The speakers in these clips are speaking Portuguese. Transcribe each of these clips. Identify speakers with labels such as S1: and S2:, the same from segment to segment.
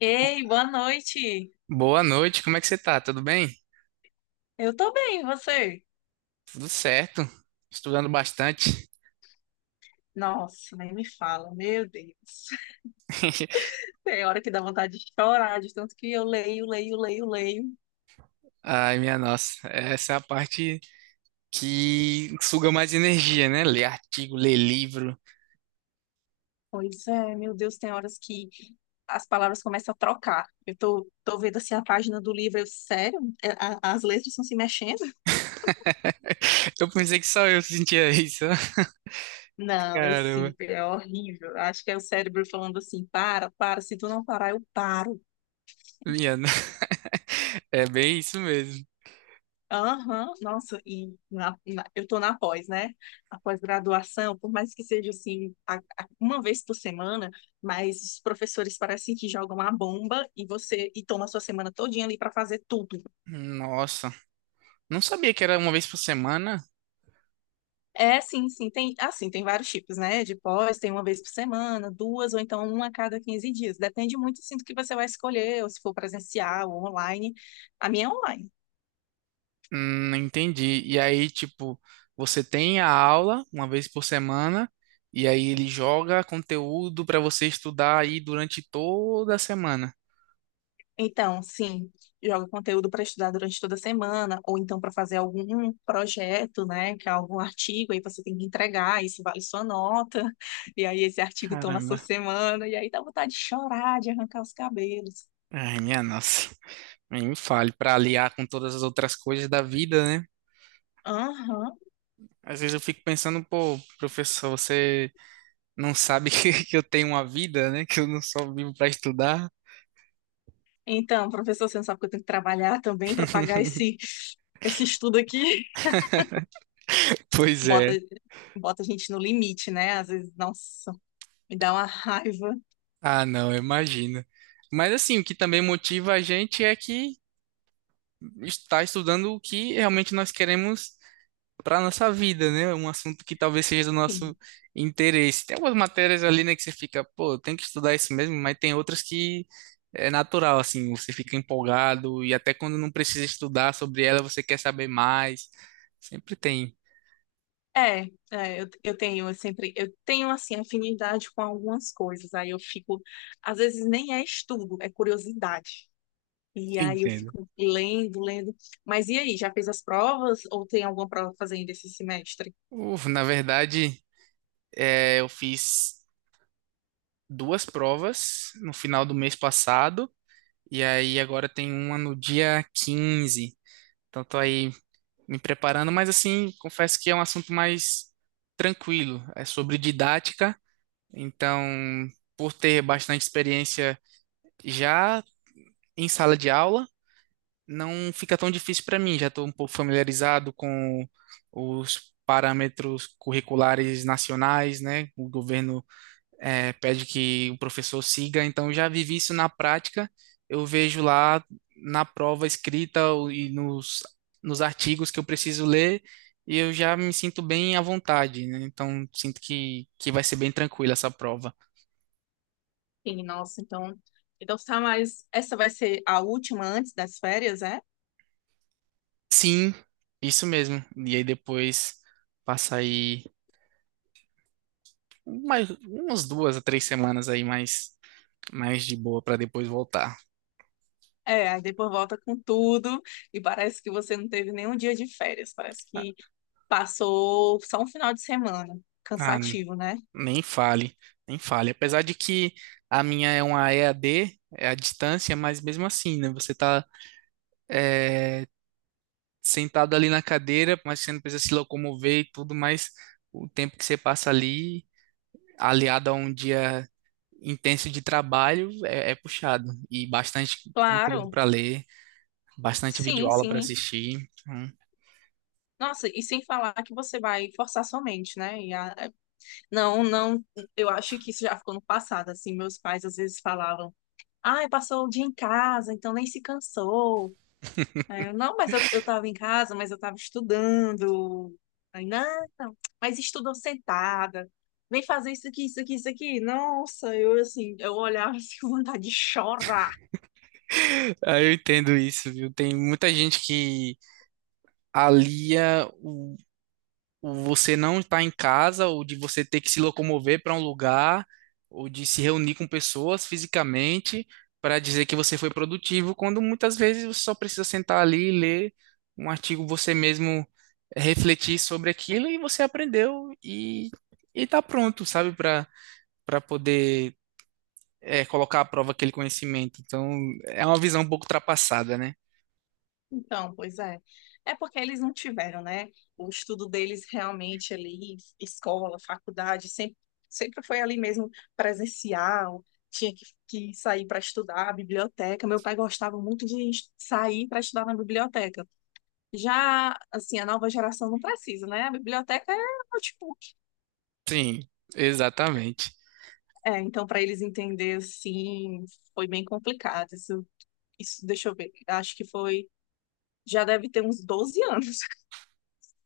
S1: Ei, boa noite.
S2: Boa noite, como é que você tá? Tudo bem?
S1: Eu tô bem, e você?
S2: Tudo certo. Estudando bastante.
S1: Nossa, nem me fala, meu Deus. Tem hora que dá vontade de chorar, de tanto que eu leio, leio, leio, leio.
S2: Ai, minha nossa, essa é a parte que suga mais energia, né? Ler artigo, ler livro.
S1: Pois é, meu Deus, tem horas que as palavras começam a trocar. Eu tô vendo assim a página do livro, eu, sério? É, as letras estão se mexendo?
S2: Eu pensei que só eu sentia isso.
S1: Não, eu
S2: Caramba,
S1: sinto, é horrível. Acho que é o cérebro falando assim, para, para, se tu não parar, eu paro.
S2: minha no- É bem isso mesmo.
S1: Aham, nossa, e eu tô na pós, né? A pós-graduação, por mais que seja assim, uma vez por semana, mas os professores parecem que jogam a bomba e você e toma a sua semana todinha ali para fazer tudo.
S2: Nossa, não sabia que era uma vez por semana.
S1: É, sim, sim, tem, assim, tem vários tipos, né? De pós, tem uma vez por semana, duas, ou então uma a cada 15 dias. Depende muito, assim, do que você vai escolher, ou se for presencial ou online. A minha é online.
S2: Entendi. E aí, tipo, você tem a aula uma vez por semana, e aí ele joga conteúdo para você estudar aí durante toda a semana.
S1: Então, sim, joga conteúdo para estudar durante toda a semana, ou então para fazer algum projeto, né, que é algum artigo, aí você tem que entregar, isso vale sua nota, e aí esse artigo toma sua
S2: Caramba.
S1: semana, e aí dá vontade de chorar, de arrancar os cabelos.
S2: Ai, minha nossa. Nem me fale, para aliar com todas as outras coisas da vida, né?
S1: Aham.
S2: Às vezes eu fico pensando, pô, professor, você não sabe que eu tenho uma vida, né? Que eu não só vivo para estudar?
S1: Então, professor, você não sabe que eu tenho que trabalhar também para pagar esse estudo aqui?
S2: Pois
S1: Bota,
S2: é.
S1: bota a gente no limite, né? Às vezes, nossa, me dá uma raiva.
S2: Ah, não, eu imagino. Mas assim, o que também motiva a gente é que estar estudando o que realmente nós queremos para nossa vida, né? Um assunto que talvez seja do nosso interesse. Tem algumas matérias ali, né, que você fica, pô, tem que estudar isso mesmo, mas tem outras que é natural, assim, você fica empolgado e até quando não precisa estudar sobre ela, você quer saber mais. Sempre tem.
S1: É, é, eu tenho, eu tenho, assim, afinidade com algumas coisas, aí eu fico, às vezes nem é estudo, é curiosidade, e aí eu
S2: Entendo.
S1: fico lendo, lendo, mas e aí, já fez as provas, ou tem alguma prova pra fazer ainda esse semestre?
S2: Uf, na verdade, é, eu fiz duas provas no final do mês passado, e aí agora tem uma no dia 15. Então tô aí me preparando, mas assim, confesso que é um assunto mais tranquilo. É sobre didática, então, por ter bastante experiência já em sala de aula, não fica tão difícil para mim. Já estou um pouco familiarizado com os parâmetros curriculares nacionais, né? O governo é, pede que o professor siga, então eu já vivi isso na prática, eu vejo lá na prova escrita e nos artigos que eu preciso ler, e eu já me sinto bem à vontade, né? Então sinto que vai ser bem tranquila essa prova.
S1: Sim, nossa, então tá, mas essa vai ser a última antes das férias, é?
S2: Sim, isso mesmo. E aí depois passa aí mais, umas 2 a 3 semanas aí mais, mais de boa para depois voltar.
S1: É, aí depois volta com tudo, e parece que você não teve nenhum dia de férias, parece que passou só um final de semana,
S2: Ah,
S1: cansativo, né?
S2: nem fale, nem fale. Apesar de que a minha é uma EAD, é à distância, mas mesmo assim, né? Você tá eh, sentado ali na cadeira, mas você não precisa se locomover e tudo, mas o tempo que você passa ali, aliado a um dia intenso de trabalho, é, é puxado. E bastante conteúdo
S1: Claro,
S2: para ler, bastante
S1: sim,
S2: videoaula para
S1: sim.
S2: assistir. Hum.
S1: Nossa, e sem falar que você vai forçar sua mente, né? E é. Não, não, eu acho que isso já ficou no passado, assim, meus pais às vezes falavam, ai, passou o dia em casa, então nem se cansou. É, não, mas eu tava em casa, mas eu tava estudando. Aí, não, não, mas estudou sentada. Vem fazer isso aqui, isso aqui, isso aqui. Nossa, eu assim, eu olhava assim com vontade de chorar.
S2: Ah, eu entendo isso, viu? Tem muita gente que alia o você não estar em casa, ou de você ter que se locomover para um lugar, ou de se reunir com pessoas fisicamente para dizer que você foi produtivo, quando muitas vezes você só precisa sentar ali e ler um artigo, você mesmo refletir sobre aquilo e você aprendeu e tá pronto, sabe, para poder é, colocar à prova aquele conhecimento. Então, é uma visão um pouco ultrapassada, né?
S1: Então, pois é. É porque eles não tiveram, né? O estudo deles realmente ali, escola, faculdade, sempre foi ali mesmo presencial, tinha que sair para estudar, biblioteca. Meu pai gostava muito de sair para estudar na biblioteca. Já, assim, a nova geração não precisa, né? A biblioteca é o notebook.
S2: Sim, exatamente.
S1: É, então, para eles entender, assim, foi bem complicado. Isso, isso, deixa eu ver, acho que foi, já deve ter uns 12 anos,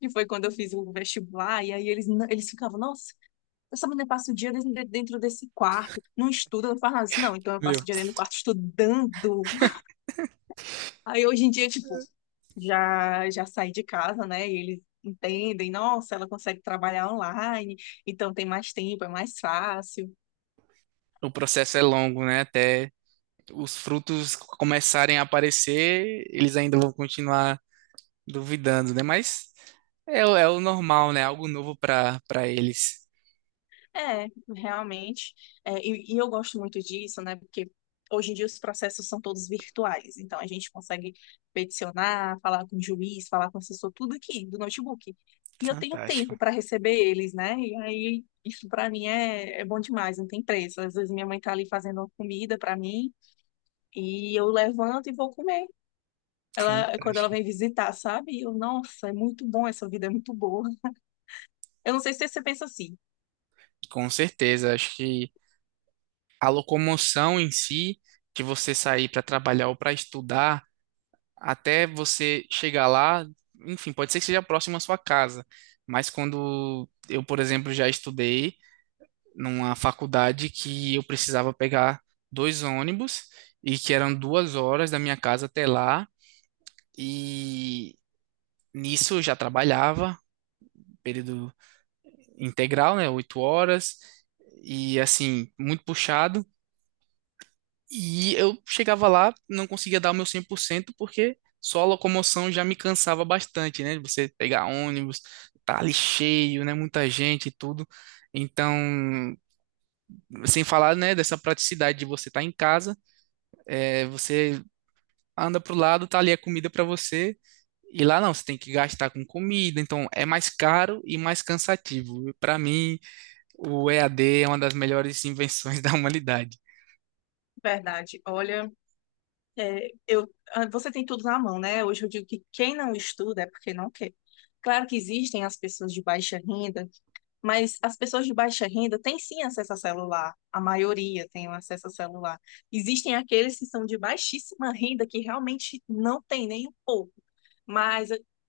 S1: que foi quando eu fiz o vestibular, e aí eles ficavam, nossa, essa menina passa o dia dentro desse quarto, não estuda, não faz nada. Assim, não, então eu
S2: Meu,
S1: passo o dia dentro do quarto estudando. Aí hoje em dia, tipo, já saí de casa, né? E eles entendem, nossa, ela consegue trabalhar online, então tem mais tempo, é mais fácil.
S2: o processo é longo, né? Até os frutos começarem a aparecer, eles ainda vão continuar duvidando, né? Mas é, é o normal, né? Algo novo para eles.
S1: É, realmente. É, e eu gosto muito disso, né? Porque hoje em dia os processos são todos virtuais. Então a gente consegue peticionar, falar com o juiz, falar com o assessor, tudo aqui do notebook. E eu tenho
S2: Fantástico,
S1: tempo para receber eles, né? E aí isso para mim é bom demais, não tem preço. Às vezes minha mãe tá ali fazendo uma comida para mim e eu levanto e vou comer. Ela, é quando ela
S2: fantástico.
S1: vem visitar, sabe? Eu, nossa, é muito bom, essa vida é muito boa. Eu não sei se você pensa assim,
S2: Com certeza, acho que a locomoção em si, de você sair para trabalhar ou para estudar, até você chegar lá, enfim, pode ser que seja próximo à sua casa, mas quando eu, por exemplo, já estudei numa faculdade que eu precisava pegar 2 ônibus e que eram 2 horas da minha casa até lá. E nisso eu já trabalhava, período integral, né? 8 horas, e assim, muito puxado. E eu chegava lá, não conseguia dar o meu 100% porque só a locomoção já me cansava bastante, né? Você pegar ônibus, tá ali cheio, né? Muita gente e tudo. Então, sem falar, né, dessa praticidade de você estar em casa. É, você anda pro lado, tá ali a comida para você. E lá não, você tem que gastar com comida, então é mais caro e mais cansativo. Para mim, o EAD é uma das melhores invenções da humanidade.
S1: verdade. Olha. É, eu, ah, você tem tudo na mão, né? Hoje eu digo que quem não estuda é porque não quer. Claro que existem as pessoas de baixa renda, mas as pessoas de baixa renda têm sim acesso a celular. A maioria tem um acesso a celular. Existem aqueles que são de baixíssima renda que realmente não tem nem um pouco. Mas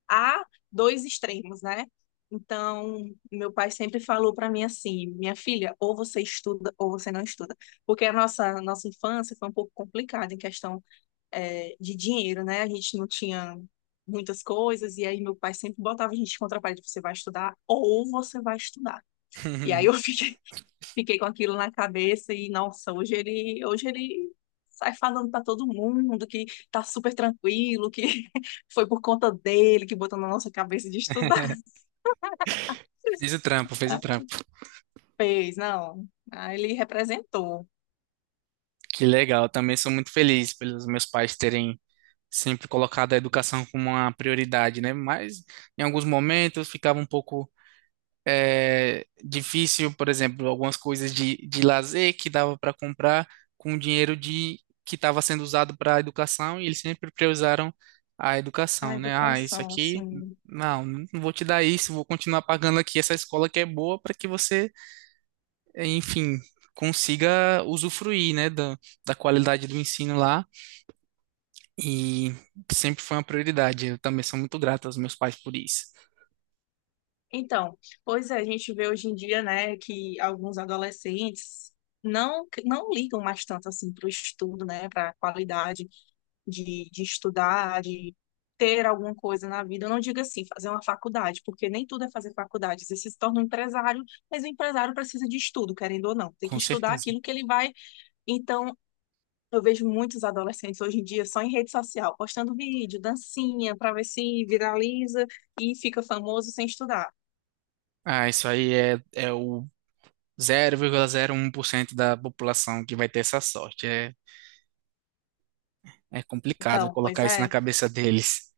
S1: há dois extremos, né? Então, meu pai sempre falou para mim assim, minha filha, ou você estuda ou você não estuda, porque a nossa infância foi um pouco complicada em questão de dinheiro, né? A gente não tinha muitas coisas, e aí meu pai sempre botava a gente contra a parede, você vai estudar ou você vai estudar. E aí eu fiquei com aquilo na cabeça e, nossa, hoje ele sai falando para todo mundo que tá super tranquilo, que foi por conta dele que botou na nossa cabeça de estudar.
S2: Fez o trampo, fez o
S1: Ah,
S2: trampo.
S1: fez, não. Ah, ele representou
S2: Que legal, eu também sou muito feliz pelos meus pais terem sempre colocado a educação como uma prioridade, né? Mas em alguns momentos ficava um pouco é, difícil, por exemplo, algumas coisas de, lazer que dava para comprar com o dinheiro de que estava sendo usado para a educação e eles sempre priorizaram a
S1: a
S2: educação, né? Ah, isso
S1: educação,
S2: aqui,
S1: assim.
S2: não, não vou te dar isso, vou continuar pagando aqui essa escola que é boa para que você, enfim, consiga usufruir, né, da qualidade do ensino lá e sempre foi uma prioridade. Eu também sou muito grato aos meus pais por isso,
S1: Então, pois é, a gente vê hoje em dia, né, que alguns adolescentes não ligam mais tanto assim para o estudo, né, para a qualidade de estudar, de ter alguma coisa na vida. Eu não digo assim, fazer uma faculdade, porque nem tudo é fazer faculdade. Você se torna um empresário, mas o empresário precisa de estudo, querendo ou não. Tem que
S2: com
S1: estudar
S2: certeza.
S1: aquilo que ele vai. Então, eu vejo muitos adolescentes hoje em dia só em rede social, postando vídeo, dancinha, para ver se viraliza e fica famoso sem estudar.
S2: Ah, isso aí é o 0,01% da população que vai ter essa sorte. É complicado
S1: Então,
S2: colocar isso na cabeça deles.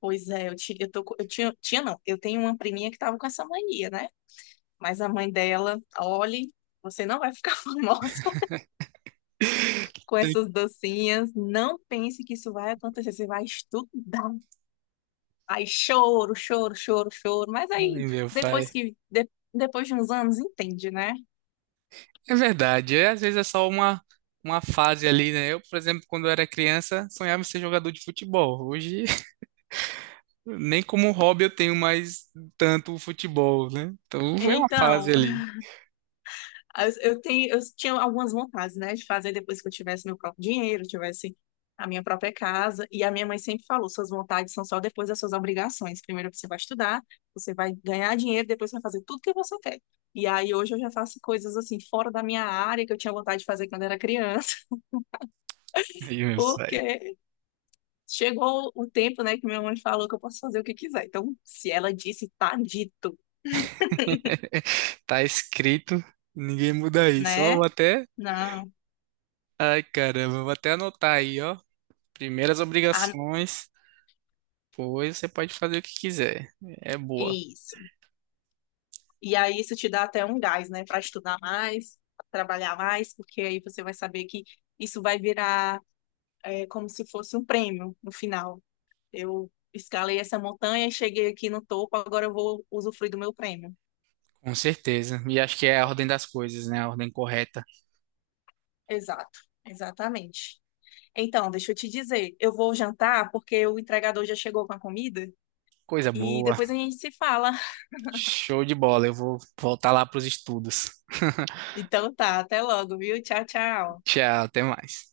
S1: pois é, eu, ti, eu, tô, co- eu não, eu tenho uma priminha que tava com essa mania, né? Mas a mãe dela, olhe, você não vai ficar famosa com
S2: Tem-
S1: essas dancinhas, não pense que isso vai acontecer, você vai estudar. Aí choro, choro, choro, choro, mas aí
S2: Ai, meu
S1: depois
S2: pai.
S1: depois de uns anos, entende, né?
S2: É verdade. É, às vezes é só uma fase ali, né? Eu, por exemplo, quando eu era criança, sonhava em ser jogador de futebol. Hoje, nem como hobby eu tenho mais tanto o futebol, né? Então, foi uma fase
S1: Então,
S2: ali.
S1: Eu tinha algumas vontades, né, de fazer depois que eu tivesse meu próprio dinheiro, tivesse a minha própria casa. E a minha mãe sempre falou: suas vontades são só depois das suas obrigações. Primeiro você vai estudar, você vai ganhar dinheiro, depois você vai fazer tudo que você quer. E aí hoje eu já faço coisas assim fora da minha área que eu tinha vontade de fazer quando era criança,
S2: Aí, meu pai.
S1: porque chegou o tempo, né, que minha mãe falou que eu posso fazer o que quiser. Então, se ela disse, tá dito,
S2: Tá escrito, ninguém muda isso. Ó,
S1: né?
S2: vou até.
S1: Não.
S2: Ai, caramba, vou até anotar aí, ó. Primeiras
S1: Ah,
S2: obrigações, depois você pode fazer o que quiser. É boa,
S1: isso. E aí isso te dá até um gás, né, para estudar mais, pra trabalhar mais, porque aí você vai saber que isso vai virar como se fosse um prêmio no final. Eu escalei essa montanha, cheguei aqui no topo, agora eu vou usufruir do meu prêmio.
S2: com certeza. E acho que é a ordem das coisas, né? A ordem correta.
S1: Exato, exatamente. Então, deixa eu te dizer, eu vou jantar porque o entregador já chegou com a comida
S2: Coisa
S1: e
S2: boa.
S1: depois a gente se fala.
S2: Show de bola. Eu vou voltar lá para os estudos.
S1: Então tá, até logo, viu? Tchau, tchau.
S2: Tchau, até mais.